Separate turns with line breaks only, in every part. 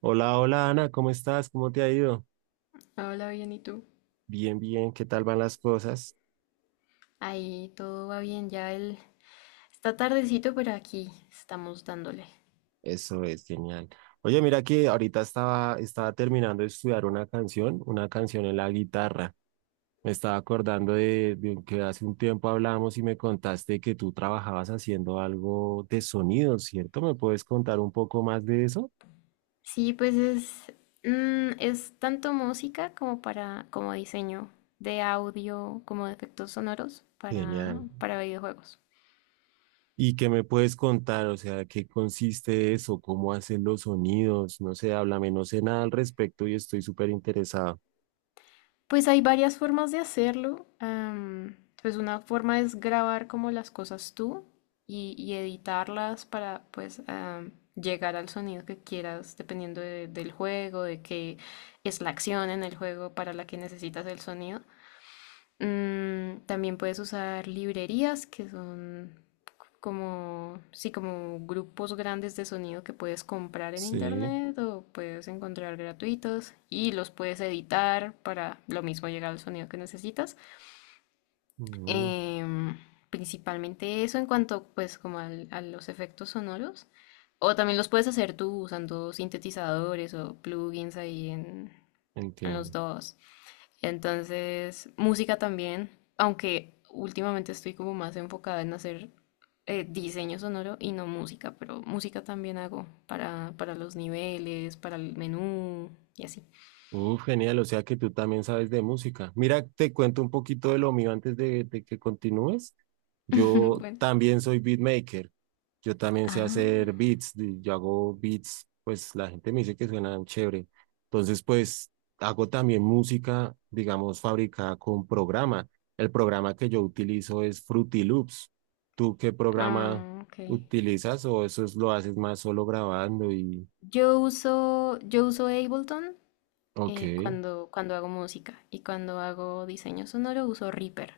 Hola, hola Ana, ¿cómo estás? ¿Cómo te ha ido?
Hola, bien, ¿y tú?
Bien, bien, ¿qué tal van las cosas?
Ahí todo va bien, ya el... Está tardecito, pero aquí estamos dándole.
Eso es genial. Oye, mira que ahorita estaba terminando de estudiar una canción en la guitarra. Me estaba acordando de que hace un tiempo hablamos y me contaste que tú trabajabas haciendo algo de sonido, ¿cierto? ¿Me puedes contar un poco más de eso?
Sí, pues es, es tanto música como como diseño de audio, como de efectos sonoros
Genial.
para videojuegos.
¿Y qué me puedes contar? O sea, ¿qué consiste eso? ¿Cómo hacen los sonidos? No sé, háblame, no sé nada al respecto y estoy súper interesado.
Pues hay varias formas de hacerlo. Pues una forma es grabar como las cosas tú y editarlas para pues llegar al sonido que quieras dependiendo del juego, de qué es la acción en el juego para la que necesitas el sonido. También puedes usar librerías, que son como, sí, como grupos grandes de sonido que puedes comprar en
Sí.
internet o puedes encontrar gratuitos y los puedes editar para lo mismo llegar al sonido que necesitas.
Mm,
Em, Principalmente eso en cuanto pues como a los efectos sonoros. O también los puedes hacer tú usando sintetizadores o plugins en los
entiendo.
dos. Entonces, música también, aunque últimamente estoy como más enfocada en hacer diseño sonoro y no música, pero música también hago para los niveles, para el menú y así.
Uf, genial, o sea que tú también sabes de música. Mira, te cuento un poquito de lo mío antes de que continúes. Yo
Bueno.
también soy beatmaker. Yo también sé
Ah,
hacer beats. Yo hago beats, pues la gente me dice que suenan chévere. Entonces, pues hago también música, digamos, fabricada con programa. El programa que yo utilizo es Fruity Loops. ¿Tú qué programa
ok.
utilizas o lo haces más solo grabando y...
Yo uso Ableton
Ok.
cuando hago música, y cuando hago diseño sonoro uso Reaper.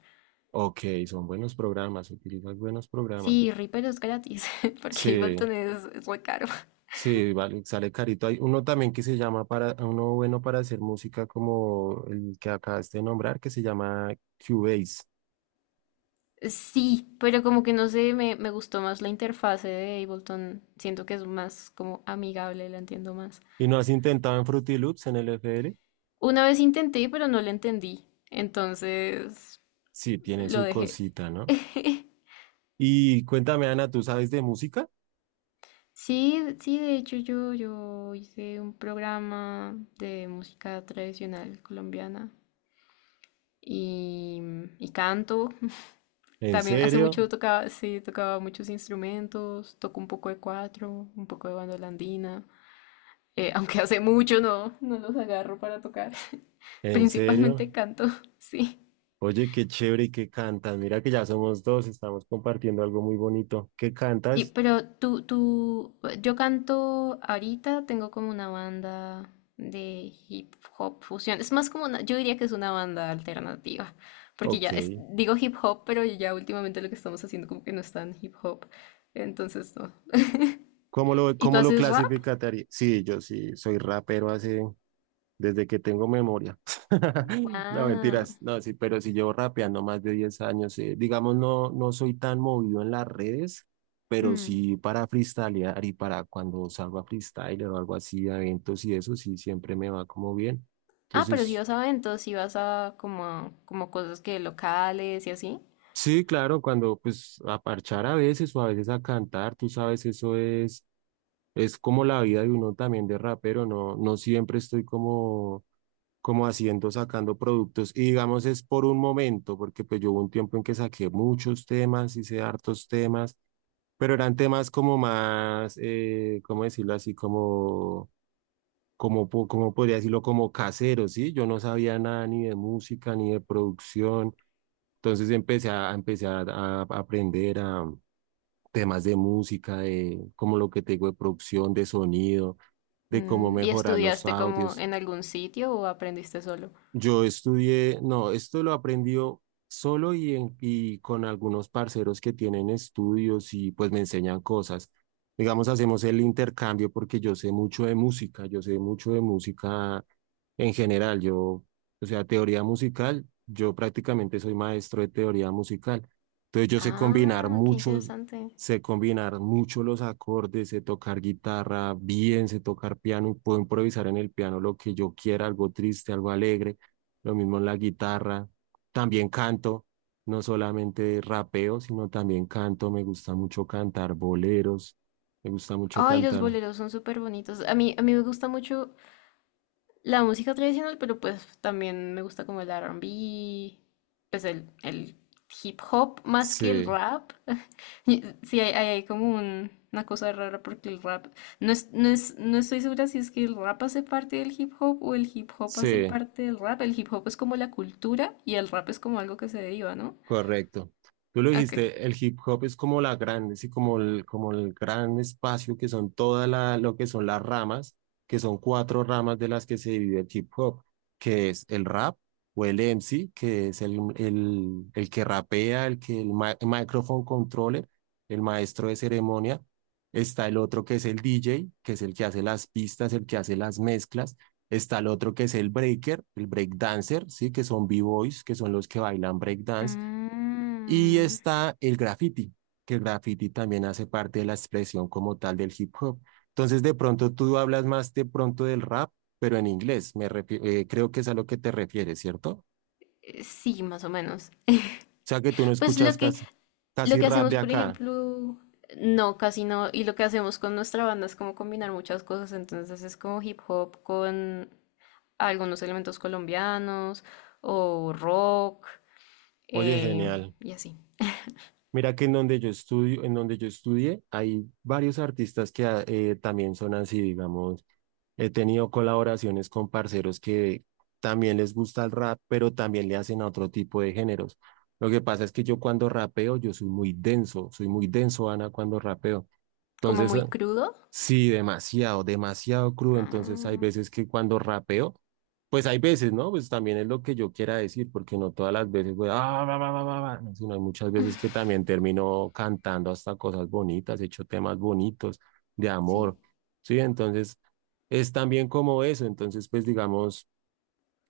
Ok, son buenos programas, utilizas buenos programas.
Sí, Reaper es gratis porque
Sí,
Ableton es muy caro.
sí, vale, sale carito. Hay uno también que se llama para, uno bueno para hacer música como el que acabaste de nombrar, que se llama Cubase.
Sí, pero como que no sé, me gustó más la interfase de Ableton. Siento que es más como amigable, la entiendo más.
¿Y no has intentado en Fruity Loops en el FL?
Una vez intenté, pero no la entendí. Entonces
Sí, tiene
lo
su
dejé.
cosita, ¿no? Y cuéntame, Ana, ¿tú sabes de música?
Sí, sí, de hecho yo hice un programa de música tradicional colombiana y, y canto.
¿En
También hace
serio?
mucho tocaba, sí, tocaba muchos instrumentos, toco un poco de cuatro, un poco de bandola andina. Eh, aunque hace mucho no los agarro para tocar.
¿En serio?
Principalmente canto, sí.
Oye, qué chévere y qué cantas. Mira que ya somos dos, estamos compartiendo algo muy bonito. ¿Qué
Sí,
cantas?
yo canto ahorita, tengo como una banda de hip hop fusión. Es más como una, yo diría que es una banda alternativa, porque
Ok.
digo hip hop, pero ya últimamente lo que estamos haciendo como que no es tan hip hop. Entonces, no. ¿Y tú
¿Cómo lo
haces rap?
clasificaría? Sí, yo sí soy rapero hace, desde que tengo memoria. No,
Wow.
mentiras, no, sí, pero si llevo rapeando más de 10 años. Digamos, no, no soy tan movido en las redes, pero sí para freestylear y para cuando salgo a freestyler o algo así, a eventos y eso, sí, siempre me va como bien.
Ah, pero si
Entonces,
vas a eventos, si vas a como, como cosas que locales y así.
sí, claro, cuando pues a parchar a veces o a veces a cantar, tú sabes, eso es como la vida de uno también de rapero, no, no siempre estoy como haciendo, sacando productos. Y digamos, es por un momento, porque pues yo hubo un tiempo en que saqué muchos temas, hice hartos temas, pero eran temas como más, ¿cómo decirlo así? Como, como podría decirlo, como caseros, ¿sí? Yo no sabía nada ni de música, ni de producción. Entonces a aprender a temas de música, de como lo que tengo de producción, de sonido, de cómo
Mm, ¿y
mejorar los
estudiaste como
audios.
en algún sitio o aprendiste solo?
Yo estudié, no, esto lo aprendió solo y con algunos parceros que tienen estudios y pues me enseñan cosas. Digamos, hacemos el intercambio porque yo sé mucho de música, yo sé mucho de música en general. Yo, o sea, teoría musical, yo prácticamente soy maestro de teoría musical. Entonces yo sé combinar
Ah, qué
muchos,
interesante.
Sé combinar mucho los acordes, sé tocar guitarra bien, sé tocar piano y puedo improvisar en el piano lo que yo quiera, algo triste, algo alegre, lo mismo en la guitarra, también canto, no solamente rapeo, sino también canto, me gusta mucho cantar boleros, me gusta mucho
Ay, los
cantar,
boleros son súper bonitos. A mí me gusta mucho la música tradicional, pero pues también me gusta como el R&B, pues el hip hop más que el
sí,
rap. Y sí, hay como una cosa rara porque el rap, no es, no es, no estoy segura si es que el rap hace parte del hip hop o el hip hop hace
sí,
parte del rap. El hip hop es como la cultura y el rap es como algo que se deriva, ¿no?
correcto. Tú lo
Ok.
dijiste, el hip hop es como la grande, sí, como como el gran espacio que son todas lo que son las ramas, que son cuatro ramas de las que se divide el hip hop, que es el rap o el MC, que es el que rapea, el microphone controller, el maestro de ceremonia. Está el otro que es el DJ, que es el que hace las pistas, el que hace las mezclas. Está el otro que es el breaker, el breakdancer, sí, que son b-boys, que son los que bailan breakdance y
Mm,
está el graffiti, que el graffiti también hace parte de la expresión como tal del hip hop. Entonces, de pronto tú hablas más de pronto del rap, pero en inglés. Creo que es a lo que te refieres, ¿cierto? O
sí, más o menos.
sea, que tú no
Pues lo
escuchas
que,
casi,
lo
casi
que
rap
hacemos,
de
por
acá.
ejemplo, no, casi no, y lo que hacemos con nuestra banda es como combinar muchas cosas, entonces es como hip hop con algunos elementos colombianos o rock,
Oye,
eh,
genial.
y así,
Mira que en donde yo estudio, en donde yo estudié, hay varios artistas que también son así, digamos. He tenido colaboraciones con parceros que también les gusta el rap, pero también le hacen a otro tipo de géneros. Lo que pasa es que yo cuando rapeo, yo soy muy denso, Ana, cuando rapeo.
como
Entonces,
muy
eh,
crudo.
Sí, demasiado, demasiado crudo. Entonces hay
Ah,
veces que cuando rapeo, pues hay veces, ¿no? Pues también es lo que yo quiera decir, porque no todas las veces, voy, ah, va va va va va no, sino hay muchas veces que también termino cantando hasta cosas bonitas, he hecho temas bonitos de
sí.
amor, ¿sí? Entonces es también como eso.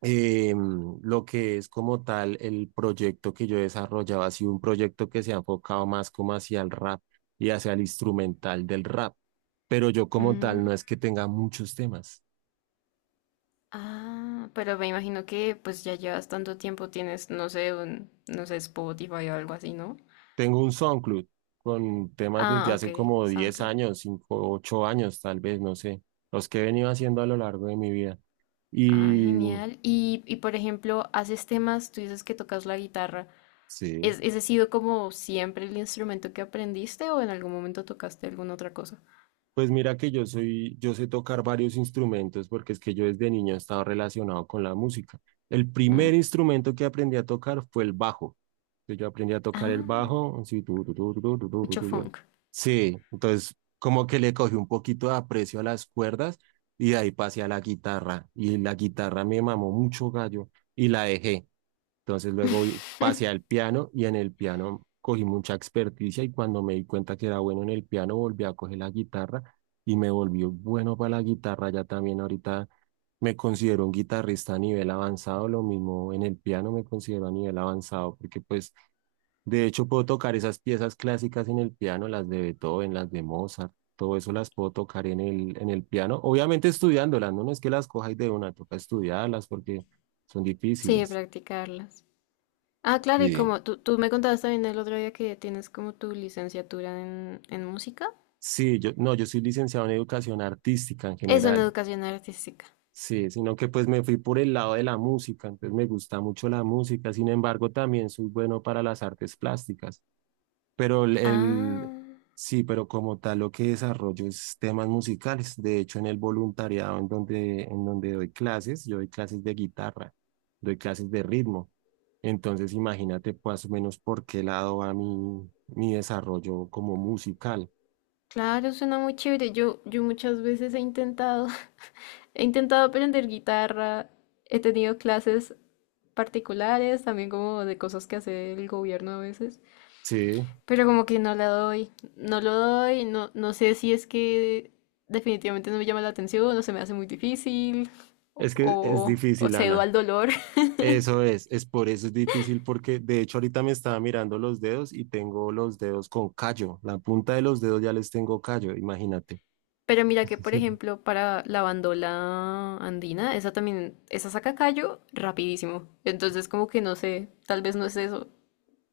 eh, lo que es como tal el proyecto que yo desarrollaba, ha sido un proyecto que se ha enfocado más como hacia el rap y hacia el instrumental del rap, pero yo como
Mm,
tal no es que tenga muchos temas.
ah, pero me imagino que pues ya llevas tanto tiempo, tienes, no sé, un, no sé, Spotify o algo así, ¿no?
Tengo un SoundCloud con temas desde
Ah, ok,
hace como 10
SoundCloud.
años, 5 8 años tal vez, no sé, los que he venido haciendo a lo largo de mi vida.
Ah,
Y
genial. Y por ejemplo, haces temas, tú dices que tocas la guitarra.
sí.
¿Ese ha sido como siempre el instrumento que aprendiste, o en algún momento tocaste alguna otra cosa?
Pues mira que yo soy, yo sé tocar varios instrumentos porque es que yo desde niño he estado relacionado con la música. El
Mm.
primer instrumento que aprendí a tocar fue el bajo. Entonces, yo aprendí a tocar el
Ah,
bajo, así, tu, tu, tu, tu, tu, tu, tu, tu,
mucho
tu, yo.
funk.
Sí, entonces como que le cogí un poquito de aprecio a las cuerdas y de ahí pasé a la guitarra. Y la guitarra me mamó mucho gallo y la dejé. Entonces pasé al piano y en el piano cogí mucha experticia y cuando me di cuenta que era bueno en el piano volví a coger la guitarra y me volví bueno para la guitarra. Ya también ahorita me considero un guitarrista a nivel avanzado, lo mismo en el piano me considero a nivel avanzado porque pues de hecho puedo tocar esas piezas clásicas en el piano, las de Beethoven, las de Mozart. Todo eso las puedo tocar en en el piano, obviamente estudiándolas, no, no es que las cojáis de una, toca estudiarlas porque son
Sí, de
difíciles.
practicarlas. Ah, claro, y
Sí.
como tú me contabas también el otro día que tienes como tu licenciatura en música.
Sí, yo, no, yo soy licenciado en educación artística en
Eso, en
general,
educación artística.
sí, sino que pues me fui por el lado de la música, entonces me gusta mucho la música, sin embargo también soy bueno para las artes plásticas, pero
Ah,
sí, pero como tal lo que desarrollo es temas musicales, de hecho en el voluntariado en donde doy clases, yo doy clases de guitarra, doy clases de ritmo, entonces imagínate pues, más o menos por qué lado va mi, mi desarrollo como musical,
claro, suena muy chévere. Yo muchas veces he intentado. He intentado aprender guitarra, he tenido clases particulares, también como de cosas que hace el gobierno a veces,
sí.
pero como que no la doy, no lo doy, no, no sé si es que definitivamente no me llama la atención, o se me hace muy difícil,
Es que es
o
difícil,
cedo
Ana.
al dolor.
Eso es por eso es difícil porque de hecho ahorita me estaba mirando los dedos y tengo los dedos con callo. La punta de los dedos ya les tengo callo, imagínate.
Pero mira que, por ejemplo, para la bandola andina, esa también, esa saca callo rapidísimo. Entonces como que no sé, tal vez no es eso.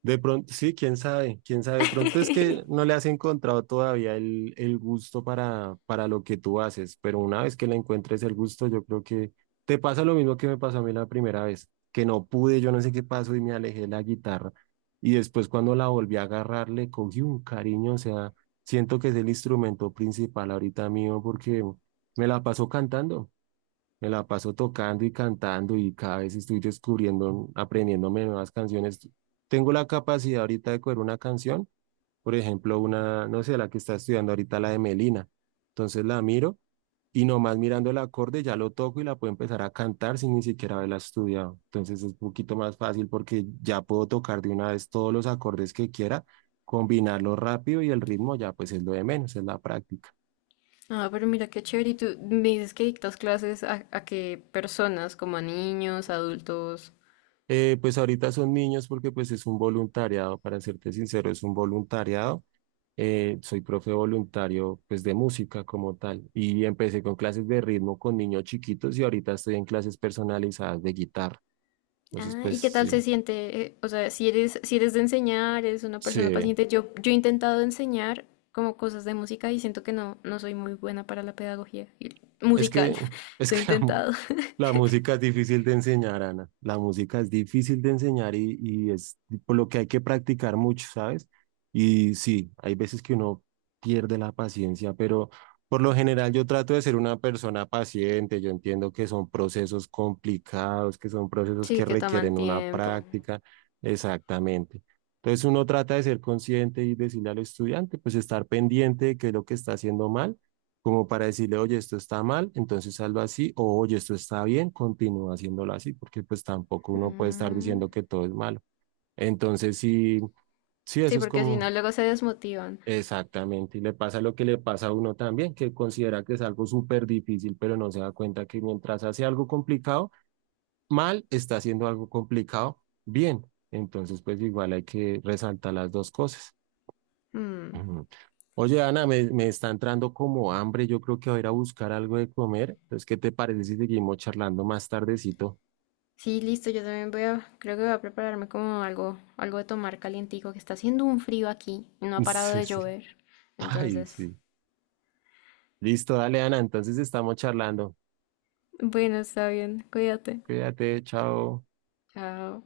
De pronto, sí, quién sabe, quién sabe. De pronto es que no le has encontrado todavía el gusto para lo que tú haces, pero una vez que le encuentres el gusto, yo creo que te pasa lo mismo que me pasó a mí la primera vez, que no pude, yo no sé qué pasó y me alejé de la guitarra. Y después cuando la volví a agarrar, le cogí un cariño, o sea, siento que es el instrumento principal ahorita mío porque me la paso cantando. Me la paso tocando y cantando y cada vez estoy descubriendo, aprendiéndome nuevas canciones. Tengo la capacidad ahorita de coger una canción, por ejemplo, una, no sé, la que está estudiando ahorita, la de Melina. Entonces la miro y nomás mirando el acorde ya lo toco y la puedo empezar a cantar sin ni siquiera haberla estudiado. Entonces es un poquito más fácil porque ya puedo tocar de una vez todos los acordes que quiera, combinarlo rápido y el ritmo ya pues es lo de menos, es la práctica.
Ah, pero mira qué chévere. ¿Y tú me dices que dictas clases a qué personas, como a niños, adultos?
Pues ahorita son niños porque pues es un voluntariado, para serte sincero, es un voluntariado. Soy profe voluntario pues de música como tal y empecé con clases de ritmo con niños chiquitos y ahorita estoy en clases personalizadas de guitarra. Entonces
Ah,
pues
¿y qué tal
sí,
se siente? O sea, si eres de enseñar, eres una persona
sí,
paciente. Yo he intentado enseñar como cosas de música y siento que no, no soy muy buena para la pedagogía
es que,
musical.
es
Lo
que
he
la mu-
intentado.
la música es difícil de enseñar, Ana. La música es difícil de enseñar y es por lo que hay que practicar mucho, ¿sabes? Y sí, hay veces que uno pierde la paciencia, pero por lo general yo trato de ser una persona paciente. Yo entiendo que son procesos complicados, que son procesos
Sí,
que
que toman
requieren una
tiempo.
práctica. Exactamente. Entonces uno trata de ser consciente y decirle al estudiante, pues estar pendiente de qué es lo que está haciendo mal como para decirle, oye, esto está mal, entonces hazlo así, o oye, esto está bien, continúa haciéndolo así, porque pues tampoco uno puede estar
Mm.
diciendo que todo es malo. Entonces, sí, sí, eso
Sí,
es
porque si
como
no, luego se desmotivan.
exactamente, y le pasa lo que le pasa a uno también, que considera que es algo súper difícil, pero no se da cuenta que mientras hace algo complicado, mal, está haciendo algo complicado, bien. Entonces, pues igual hay que resaltar las dos cosas.
Mm.
Oye, Ana, me está entrando como hambre. Yo creo que voy a ir a buscar algo de comer. Entonces, ¿qué te parece si seguimos charlando más tardecito?
Sí, listo, yo también voy a, creo que voy a prepararme como algo, algo de tomar calientico, que está haciendo un frío aquí y no ha parado
Sí,
de
sí.
llover.
Ay,
Entonces,
sí. Listo, dale, Ana. Entonces estamos charlando.
bueno, está bien, cuídate.
Cuídate, chao.
Chao.